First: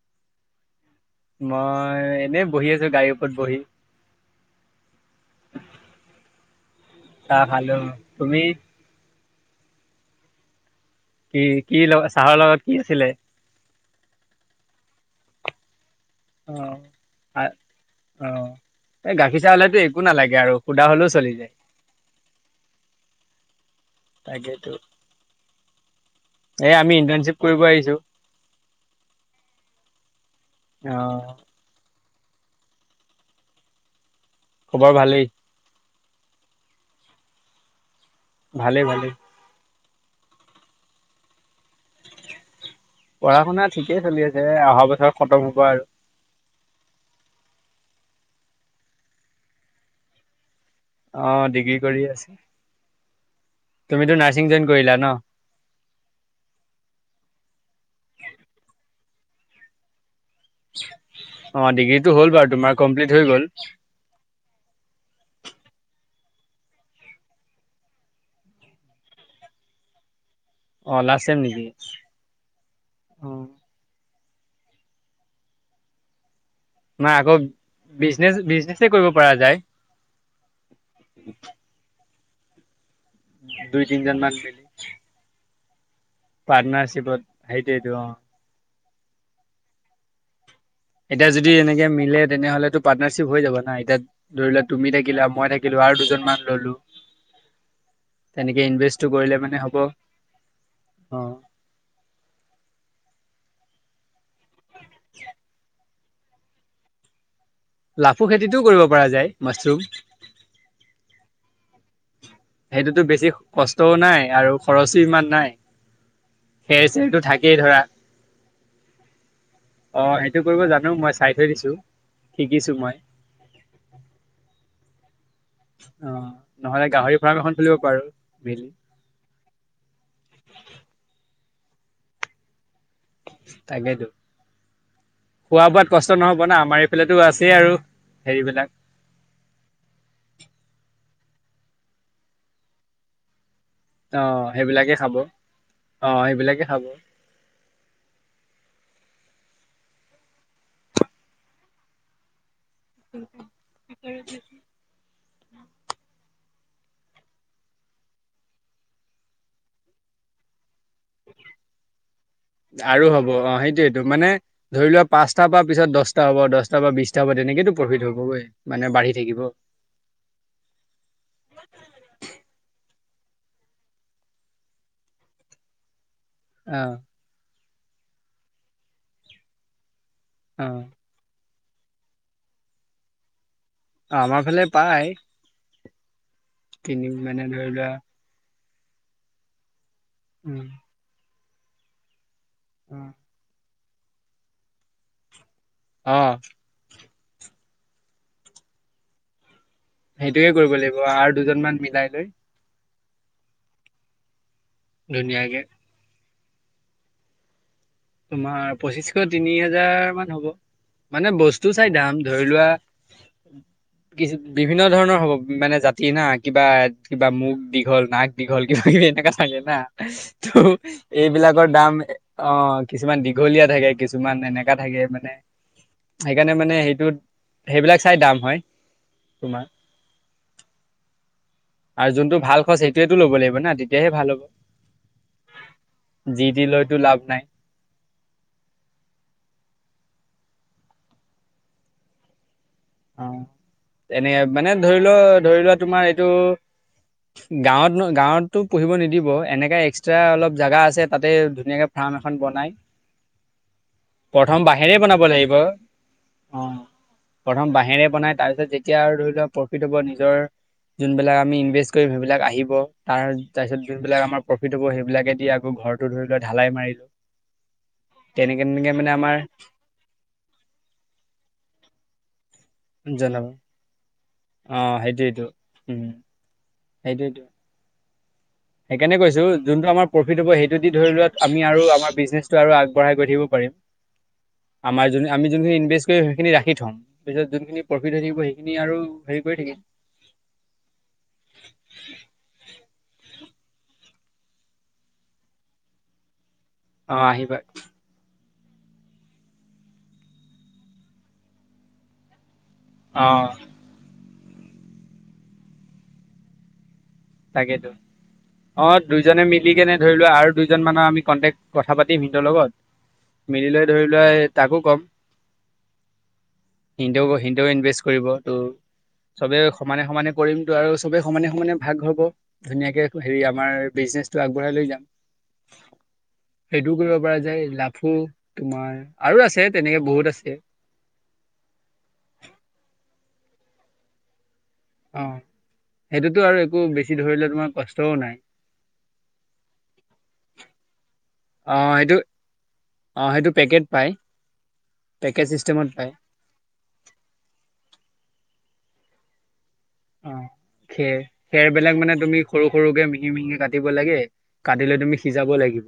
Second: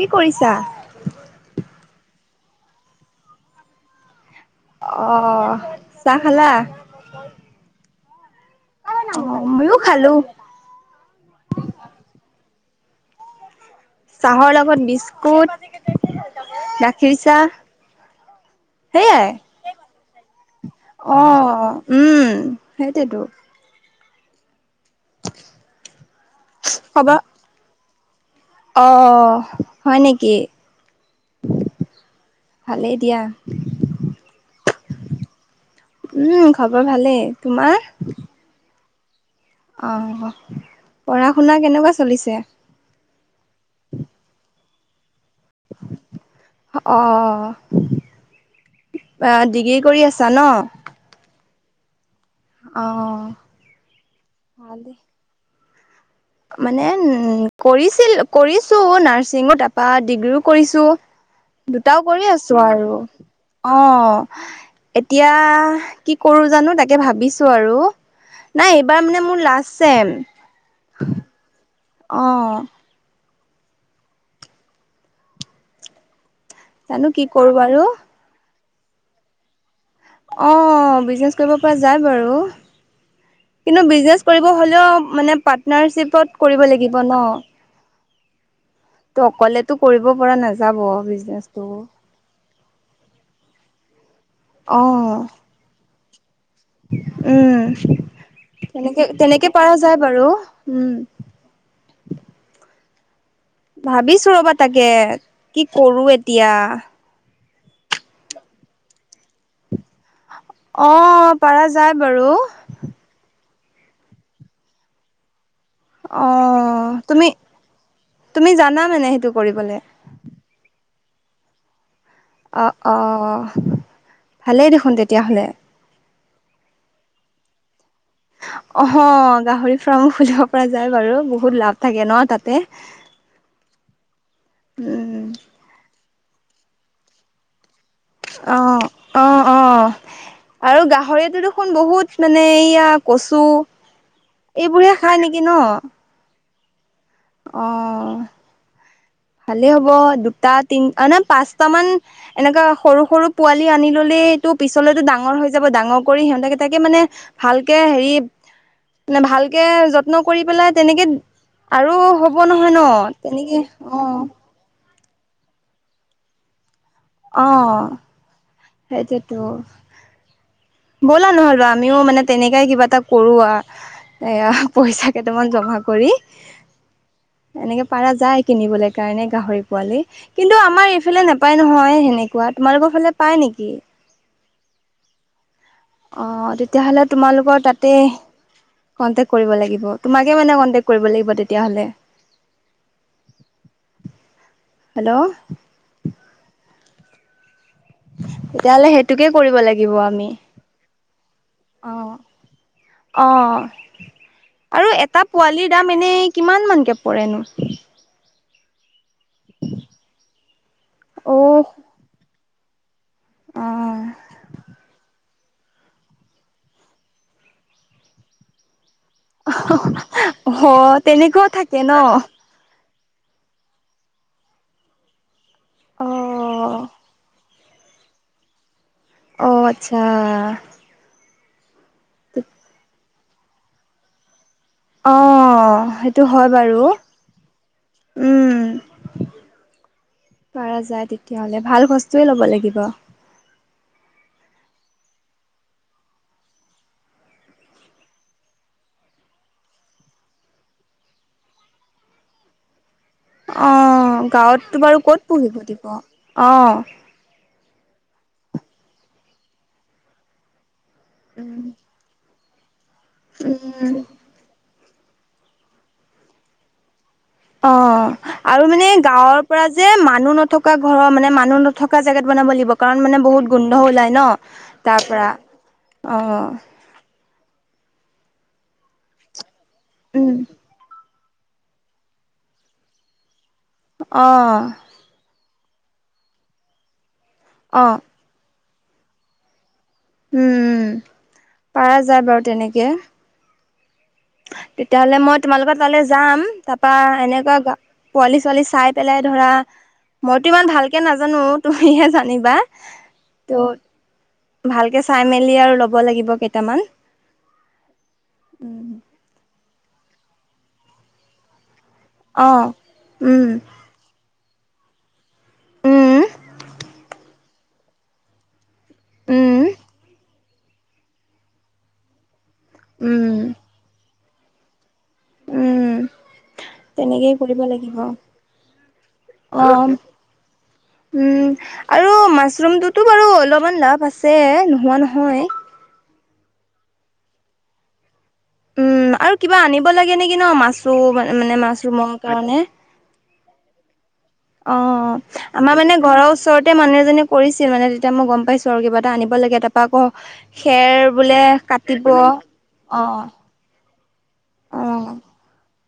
কি কৰিছা? মই এনেই বহি আছো গাড়ীৰ ওপৰত বহি। অহ চাহ খালা? চাহ খালো, তুমি? অ ময়ো খালো। কি কি লগ চাহৰ লগত কি আছিলে? চাহৰ লগত বিস্কুট অ গাখীৰ চাহ। অ এই সেইয়াই। গাখীৰ চাহ হলেতো একো নালাগে আৰু সুদা হলেও চলি যায়। অ', উম সেইটোৱে তো। তাকেইতো। এই আমি খবৰ ইণ্টাৰ্ণশ্বিপ কৰিব আহিছো। অ হয় নেকি? অ ভালেই দিয়া। খবৰ ভালেই? উম খবৰ ভালেই, তোমাৰ? ভালেই ভালেই। অঁ পঢ়াশুনা কেনেকুৱা চলিছে? পঢ়াশুনা ঠিকেই চলি আছে এ আহা বছৰ খতম হ'ব আৰু। অ আহ ডিগ্ৰী কৰি আছা ন? অ ডিগ্ৰী কৰিয়ে আছে। অ। তুমিতো নাৰ্চিং জইন ভাল দেই। কৰিলা ন? মানে উন কৰিছিল কৰিছো নাৰ্ছিঙো তাৰপা ডিগ্ৰীও কৰিছো, অ দুটাও ডিগ্ৰীটো কৰি হ'ল বাৰু আছো তোমাৰ আৰু, কমপ্লিট হৈ গ'ল অ। এতিয়া কি কৰো জানো তাকে ভাবিছো আৰু। নাই, এইবাৰ মানে মোৰ লাষ্ট ছেম। অ', লাষ্ট চেম নেকি? অ'। অ। জানো নাই কি আকৌ কৰো বাৰু বিজনেচ বিজনেছে কৰিব পৰা যায়। অ', বিজনেছ কৰিব পৰা যায় বাৰু। দুই কিন্তু, তিনজন বিজনেচ মান কৰিব মিলি হ'লেও মানে পাৰ্টনাৰশ্বিপত কৰিব লাগিব ন? সেইটো অ'। ত' অকলেতো কৰিব পৰা নায এতিয়া যদি এনেকে মিলে, তেনেহ'লেতো পাৰ্টনাৰশ্বিপ হৈ যাব না। এতিয়া ধৰি লোৱা অ তুমি থাকিলা, মই থাকিলোঁ আৰু দুজন মান ল'লো। উম তেনেকে তেনেকে ইনভেষ্টও কৰিলে তেনেকে মানে পৰা হ'ব। যায় বাৰু উম অ'। ভাবিছো ৰ'বা তাকে, কি কৰোঁ এতিয়া? লাফু খেতিটোও কৰিব পৰা যায়, মাছৰুম। অ', পাৰা যায় বাৰু। সেইটোতো বেছি কষ্টও নাই আৰু খৰচো ইমান নাই। খেৰ অ'। চেৰটো তুমি, থাকেই ধৰা তুমি জানা মানে সেইটো কৰিবলে? অ', সেইটো কৰিব জানো মই। চাই থৈ দিছোঁ। অ', অ'। ভালেই দেখোন তেতিয়াহ'লে। অ', নহ'লে গাহৰি ফাৰ্ম এখন খুলিব পাৰোঁ মিলি। অ হ, গাহৰি ফাৰ্মো খুলিব পৰা যায় বাৰু বহুত লাভ থাকে ন তাতে? তাকেইেতো। উম, খোৱা-বোৱাত কষ্ট নহ'ব না আমাৰ এইফালেতো আছেই আৰু। হেৰিবিলাক অ', অ', অ'। আৰু গাহৰিটো দেখোন বহুত মানে এয়া কচু অ এইবোৰহে সেইবিলাকে খাব খাই নেকি ন? অ', এইবিলাকে খাব। অ', ভালেই হ'ব। দুটা তিন অ নে পাঁচটা মান এনেকা সৰু সৰু পোৱাল লী আনি ল'লেইতো পিছলেতো ডাঙৰ হৈ যাব ডাঙৰ কৰি সিহঁতাকেতাকে মানে ভালকে হেৰি, নে ভালকে যত্ন কৰি পেলাই তেনেকে আৰু হ'ব নহয় ন? আৰু হ'ব অ তেনেকে সেইটোয়েটো অ'। মানে ধৰি লোৱা পাঁচটাৰ পৰা পিছত দচটা হ'ব, দচটাৰ পৰা বিছটা হ'ব। তেনেকেইটো প্ৰফিট হ'বগৈ। মানে বাঢ়ি থাকিব সেইটোৱেতো। ব'লা নহ'লবা আমিও মানে তেনেকাই কিবা এটা কৰো আ। এয়া পইচা কেইটামান জমা কৰি। অ'। এনেকে পাৰা যায় কিনিবলে কাৰণে গাহৰি পোৱালী। কিন্ অ'। ইফেলে নাপায় নহয় সেনেকোৱা। তোমালোকৰ ফালে পাই নেকি? আমাৰ ফালে পায়। অ', তেতিয়াহ'লে মানে তোমালোকৰ ধৰি লোৱা তাতেই, কন্টেক কৰিব লাগিব। তোমাকেই মানে উম কন্টেক কৰিব লাগিব তেতিয়াহ'লে। উম। হেল্ল'। অ'। তেতিয়াহ'লে সেইটোকে কৰিব লাগিব আমি। সেইটোয়ে কৰিব লাগিব আৰু দুজনমান মিলাই লৈ অঁ অঁ আৰু এটা ধুনীয়াকে পোৱালিৰ দাম এনেই কিমান মানকে পৰেনো? তোমাৰ পঁচিছশ তিনিহাজাৰ মান হ'ব। মানে অ' বস্তু চাই দাম, ধৰি লোৱা, অ' কিছূ বিভিন্ন ধৰণৰ হ'ব মানে জাত তিনা কিবা, কিবা মুখ দীঘল, নাক দীঘল কিবা কিবি এনেকা থাকে না। ত' অ' তেনেকুৱাও এইবিলাকৰ থাকে ন? দাম অঁ কিছুমান দীঘলীয়া থাকে, কিছুমান এনেকা থাকে মানে। সেইকাৰণে মানে অ' সেইটোত, সেইবিলাক চাই দাম হয়। অ' তোমাৰ আচ্ছা। আৰু যোনটো ভাল সঁচ সেইটোয়েটো ল'ব লাগিব না, তেতিয়াহে ভাল হ'ব। অ' সেইটো যি হয় তি বাৰু লৈটো লাভ নাই। উম, পৰা যায় তেতিয়া হ'লে ভাল বস্তুয়েই ল'ব লাগিব। অঁ এনেকে মানে ধৰি লোৱা ধৰি লোৱা তোমাৰ এইটো, গাওঁত নো গাওঁত তো পোহিব নিদিব, এনেকা এক্সট্ৰা অলপ জেগা আছে তাতে ধুনীয়াকে ফাৰ্ম এখন বনাই, অঁ প্ৰথম গাঁৱত তো বাঁহেৰে বাৰু, বনাব ক'ত লাগিব পুহিব দিব, অ অঁহ। প্ৰথম বাঁহেৰে বনাই, তাৰপিছত যেতিয়া আৰু ধৰি লোৱা প্ৰফিট হ'ব নিজৰ, যোনবিলাক আমি ইনভেষ্ট কৰিম, সেইবিলাক আহিব। তাৰ তাৰপিছত উম যোনবিলাক আমাৰ, প্ৰফিট হ'ব সেইবিলাকে দি আকৌ ঘৰটো ধৰি লোৱা ঢালাই মাৰিলো, অঁ তেনেকে আৰু মানে তেনেকে আমাৰ গাঁৱৰ পৰা, যে মানুহ নথকা ঘৰৰ মানে মানুহ নথকা জেগাত বনাব লাগিব। কাৰণ মানে জনাব বহুত গোন্ধ ওলায় ন'। অ তাৰ পৰা অঁহ, সেইটোয়েটো। সেইকাৰণে কৈছো, যোনটো আমাৰ উম প্ৰফিত হ'ব সেইটো দি ধৰি লোৱা, আমি আৰু আমাৰ বিজনেছটো আৰু আগবঢ়াই গৈ থাকিব পাৰিম। অঁ আমাৰ যোনখিনি আমি যোনখিনি ইনভেষ্ট কৰিম সেইখিনি ৰাখি থ'ম। পিছত যোনখিনি অ' প্ৰফিট হৈ থাকিব সেই খিনি আৰু হেৰি কৰি থাকিম। উম উম পাৰা যায় বাৰু তেনেকে। তেতিয়াহ'লে মই তোমালোকৰ তালে যাম। তাৰপৰা অ আহিবা এনেকুৱা, পোৱালি ছোৱালী চাই পেলাই ধৰা মইতো ইমান ভালকে নাজানো, তুমিহে জানিবা। অ ত'হ ভালকে চাই মেলি আৰু ল'ব লাগিব কেইটামান। তাকেইতো অঁ দুজনে মিলি কেনে ধৰিলোৱা আৰু দুইজন মানৰ আমি কণ্টেক্ট কথা পাতিম সিতৰ অ' উম লগত মিলি লৈ ধৰি লোৱা এ তাকো কম। উম সিনতৌ সিনতেওঁ ইনভেষ্ট কৰিব টো, চ'বে উম সমানে সমানে কৰিম তো আৰু চবে সমানে সমানে ভাগ হ'ব। ধুনীয়াকে উম হেৰি আমাৰ বিজনেচটো আগবঢ়াই লৈ যাম। উম। সেইটোও কৰিব পৰা তেনেকেই যায়, লাগিব লাভ ও তোমাৰ আৰু অ আছে তেনেকে বহুত আছে। আৰু মাছৰুমটোত' বাৰু অলপমান লাভ আছে, নোহোৱা অ নহয়। সেইটোতো আৰু একো বেছি ধৰি লোৱা তোমাৰ কষ্টও নাই। উম, আৰু কিবা আনিব লাগে নেকি ন'? মাছৰু মানে মাছৰুমৰ কাৰণে? অঁ সেইটো পেকেট পাই। অঁ আমাৰ মানে ঘৰৰ ওচৰত, তে মানুহ এজনীয়ে কৰিছিল মানে তেতিয়া মই গম পাইছো আৰু কিবা এটা আনিব লাগে তা ৰপা আকৌ অ খেৰ বোলে খেৰবিলাক কাটিব, মানে তুমি সৰু সৰুকে অ। মিহি মিহিকে কাটিব লাগে কাটি লৈ তুমি অ সিজাব লাগিব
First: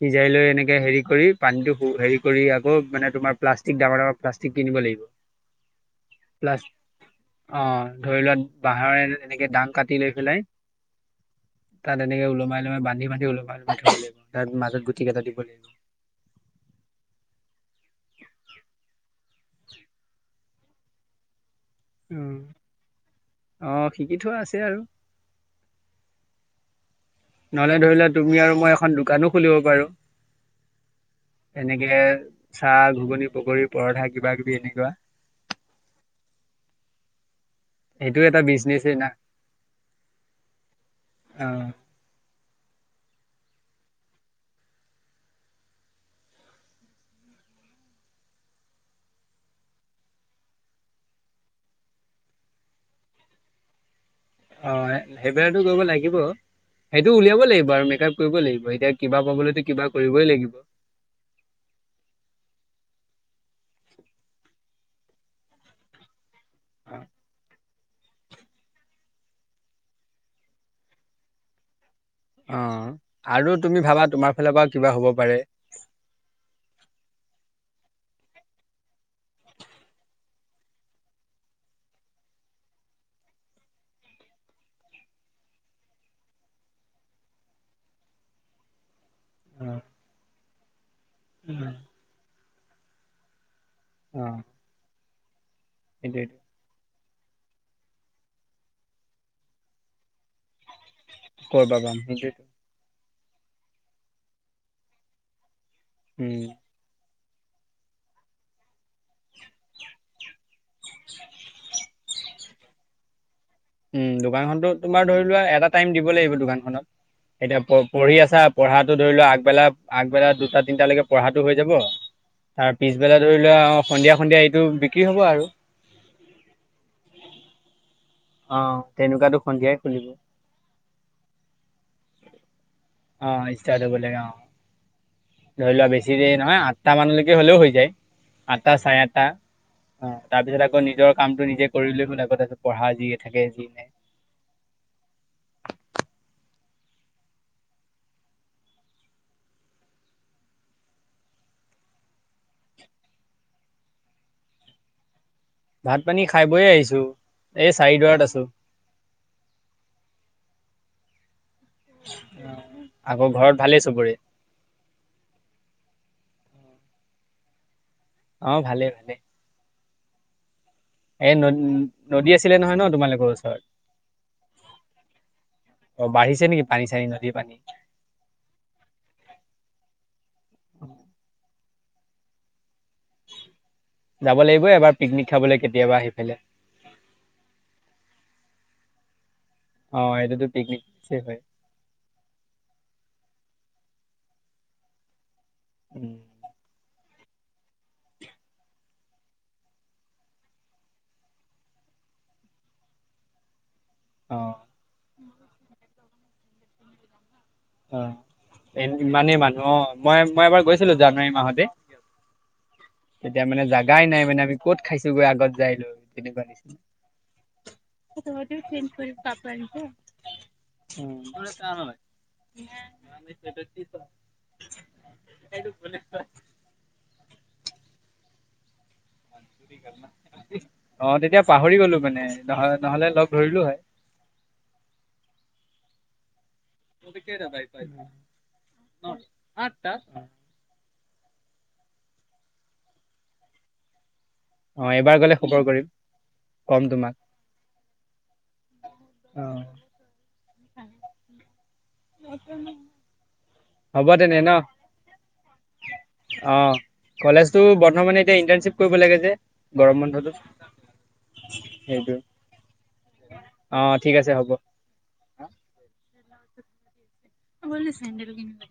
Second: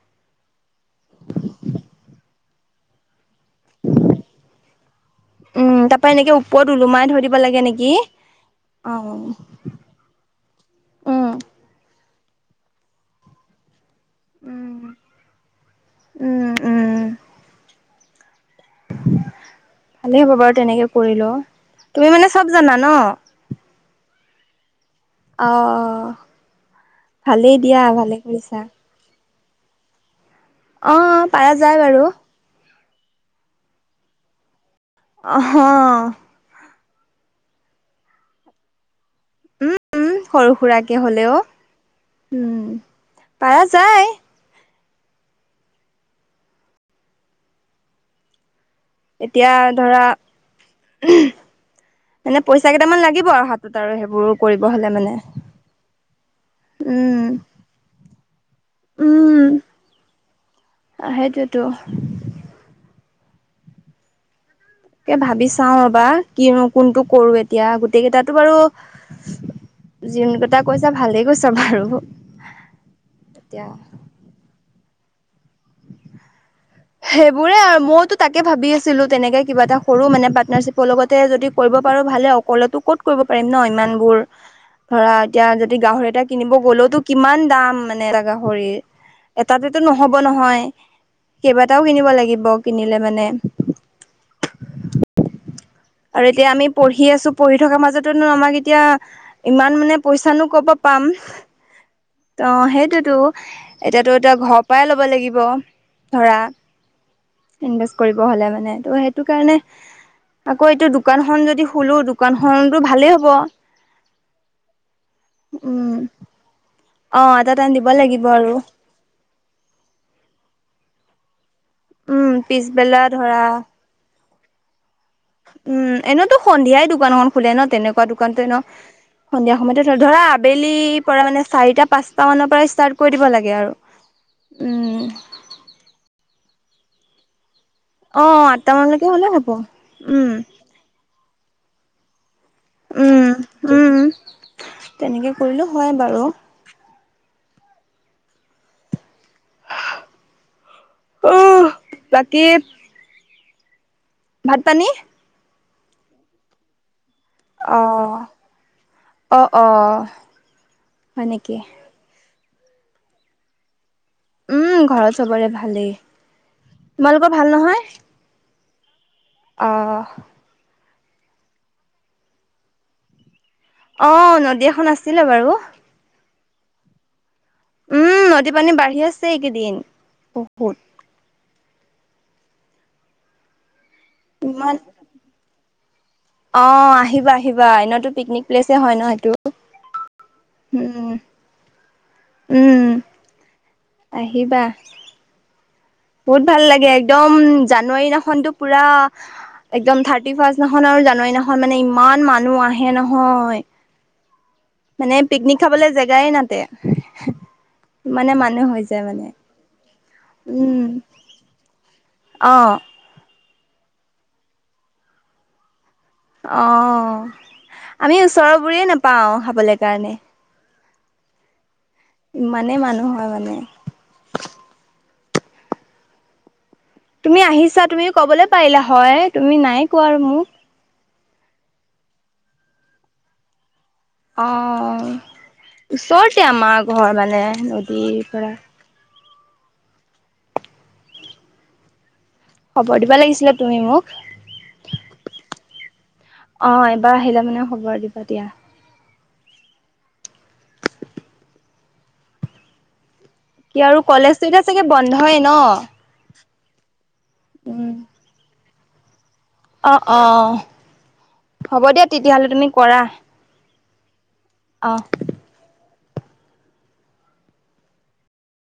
সিজাই লৈ এনে কে হেৰি কৰি পানীটো হেৰি কৰি আকৌ মানে তোমাৰ প্লাষ্টিক ডাঙৰ ডাঙৰ প্লাষ্টিক কিনিব লাগিব উম তাৰপৰা এনেকে ওপৰত প্লাষ্টিক ওলোমাই থৈ দিব লাগে অঁ নেকি ধৰি লোৱা অ বাঁহৰে এনেকে দাং কাটি লৈ পেলাই উম তাত এনেকে ওলমাই ওলমাই বান্ধি বান্ধি ওলমাই ওলমাই থৈ দিব লাগিব তাত উম মাজত গুটি কেইটা দিব লাগিব। উম উম। ভালেই হ'ব বাৰু তেনেকে কৰিলেও। তুমি মানে চব জানা ন? অঁ শিকি থোৱা আছে আৰু। অ অ নহলে ধৰি লোৱা তুমি আৰু কৰিছা মই এখন দোকানো খুলিব পাৰো অ পাৰা যায় এনেকে বাৰু চাহ ঘুগনি পকৰি পৰঠা কিবা কিবি এনেকুৱা। অঁ। সেইটো এটা বিজনেছেই না। উম উম সৰু সুৰাকে হলেও, অ উম পাৰা যায়। এতিয়া ধৰা মানে পইচা কেইটামান লাগিব আৰু হাতত আৰু সেইবোৰো অঁ সেইবিলাকটো কৰিব লাগিব। সেইটো উম উলিয়াব লাগিব আৰু মেকআপ কৰিব লাগিব এতিয়া কিবা পাবলৈতো কিবা কৰিবই লাগিব। অঁ সেইটোৱেতো। ভাবি চাও ৰবা কিনো কোনটো কৰো এতিয়া গোটেই কেইটাতো বাৰু যোন কেইটা কৈছা ভালেই কৈছা বাৰু। অঁ আৰু এতিয়া তুমি ভাবা তোমাৰ ফালৰ পৰা কিবা হ'ব পাৰে। সেইবোৰে আৰু মইতো তাকে ভাবি আছিলো তেনেকৈ কিবা এটা কৰোঁ মানে পাৰ্টনাৰশ্বিপৰ লগতে যদি কৰিব পাৰো ভালে অকলেটো ক'ত কৰিব পাৰিম ন ইমানবোৰ। ধৰা এতিয়া যদি গাহৰি এটা কিনিব গলেওটো কিমান দাম মানে এটা গাহৰিৰ। অ এটাতেতো নহব নহয় কেইবাটাও কিনিব লাগিব কিনিলে মানে। অঁ। আৰু এতিয়া আমি পঢ়ি আছো পঢ়ি থকাৰ মাজতোনো আমাক এতিয়া ইমান মানে পইচানো কৰপৰা পাম, ক'ৰ পৰা পাম সেইটোৱেটো অঁ সেইটোতো। এতিয়াতো এতিয়া ঘৰৰ পৰাই ল'ব লাগিব ধৰা। উম ইনভেষ্ট কৰিব হলে মানে ত' সেইটো কাৰণে আকৌ এইটো দোকানখন যদি খোলো দোকানখনতো ভালেই হ'ব। উম দোকানখনতো তোমাৰ ধৰি লোৱা এটা টাইম উম, দিব লাগিব দোকানখনত। অ' এটা এতিয়া টাইম প দিব পঢ়ি লাগিব আছা আৰু পঢ়াটো ধৰি লোৱা আগবেলা আগবেলা দুটা তিনিটালৈকে পঢ়াটো হৈ যাব। উম, তাৰ পিছবেলা ধৰি ধৰা লোৱা আহ সন্ধিয়া সন্ধিয়া এইটো বিক্ৰী হব আৰু। উম এনেতো সন্ধিয়াই দোকানখন খোলে ন তেনেকুৱা দোকানতো ন অ তেনেকুৱাতো সন্ধিয়া সন্ধিয়াই সময়তে খুলিব ধৰা আবেলিৰ পৰা মানে চাৰিটা পাঁচটামানৰ পৰাই ষ্টাৰ্ট কৰি দিব অ লাগে আৰু। [unintelligible] উম। ধৰি লোৱা বেছি দেৰি নহয় আঠট মানলৈকে হলেও হৈ যায়। অ' আঠটা চাৰে মানলৈকে আঠটা হ'লে হ'ব। উম উম, তাৰপিছত আকৌ নিজৰ কামটো নিজে কৰিলে চোন আগতেটো পঢ়া যিয়ে উম, থাকে যি নাই উম, তেনেকে কৰিলেও হয় বাৰু। অ' বাকী ভাত পানী? ভাত পানী খায় বৈয়ে আহিছো। এই অহ, চাৰিদুৱাৰত আছো অ অহ, হয় নেকি? আকৌ ঘৰত ভালেই চবৰে? উম ঘৰত চবৰে ভালেই, তোমালোকৰ ভাল নহয়? অঁ ভালে ভালে। অহ। এই ন নদী আছিলে নহয় ন তোমালোকৰ ওচৰত? অঁ নদী এখন আছিলে বাৰু। অ বাঢ়িছে নেকি পানী চানী নদীৰ পানী? উম নদী পানী বাঢ়ি আছে এইকেইদিন বহুত। যাব লাগিব এবাৰ পিকনিক খাবলৈ কেতিয়াবা সেইফালে। অঁ আহিবা আহিবা, এনেতো পিকনিক প্লেচে হয় ন সেইটো। অঁ এইটোতো পিকনিক উম প্লেচে হয়। উম। আহিবা। উম। বহুত ভাল লাগে একদম, জানুৱাৰী দিনাখনতো পোৰা একদম থাৰ্টি ফাৰ্ষ্ট দিনাখন আৰু জানুৱাৰীৰ দিনাখন মানে ইমান মানুহ আহে নহয়! অঁ। মানে পিকনিক খাবলে জেগাই নাতে। অ ইমানে মানুহ হৈ যায় মানে ইমানেই মানুহ অঁ, মই মই এবাৰ গৈছিলো জানুৱাৰী মাহতে। অঁ। তেতিয়া মানে জাগাই নাই মানে আমি ক'ত খাইছোগৈ আগত যায় লৈ। তেনেকুৱা নিচিনা। অঁ আমি ওচৰবোৰেই নেপাওঁ খাবলে কাৰণে। [unintelligible] ইমানে মানুহ হয় মানে। সেইটোক [unintelligible] তুমি আহিছা তুমি কবলৈ পাৰিলা হয়, তুমি নাই কোৱা আৰু মোক। অঁ তেতিয়া পাহৰি গলো মানে, নহ নহলে লগ ধৰিলো হয়। অঁ ওচৰতে আমাৰ ঘৰ মানে নদীৰ পৰা। আঠটা? খবৰ দিব লাগিছিলে তুমি মোক। অ এইবাৰ গলে খবৰ কৰিম অঁ কম এবাৰ আহিলে মানে খবৰ দিবা দিয়া। অঁ। সেইটোৱেহে। কি আৰু কলেজতো এতিয়া ছাগে বন্ধই ন? অঁ কলেজতো বন্ধ মানে এতিয়া ইণ্টাৰ্ণশ্বিপ কৰিব লাগে যে। গৰম অঁ বন্ধটোত অহ হ'ব দিয়া তেতিয়া হলে তুমি কৰা। অঁ ঠিক আছে হ'ব। অহ। তই বোলে চেণ্ডেল কিনিবি?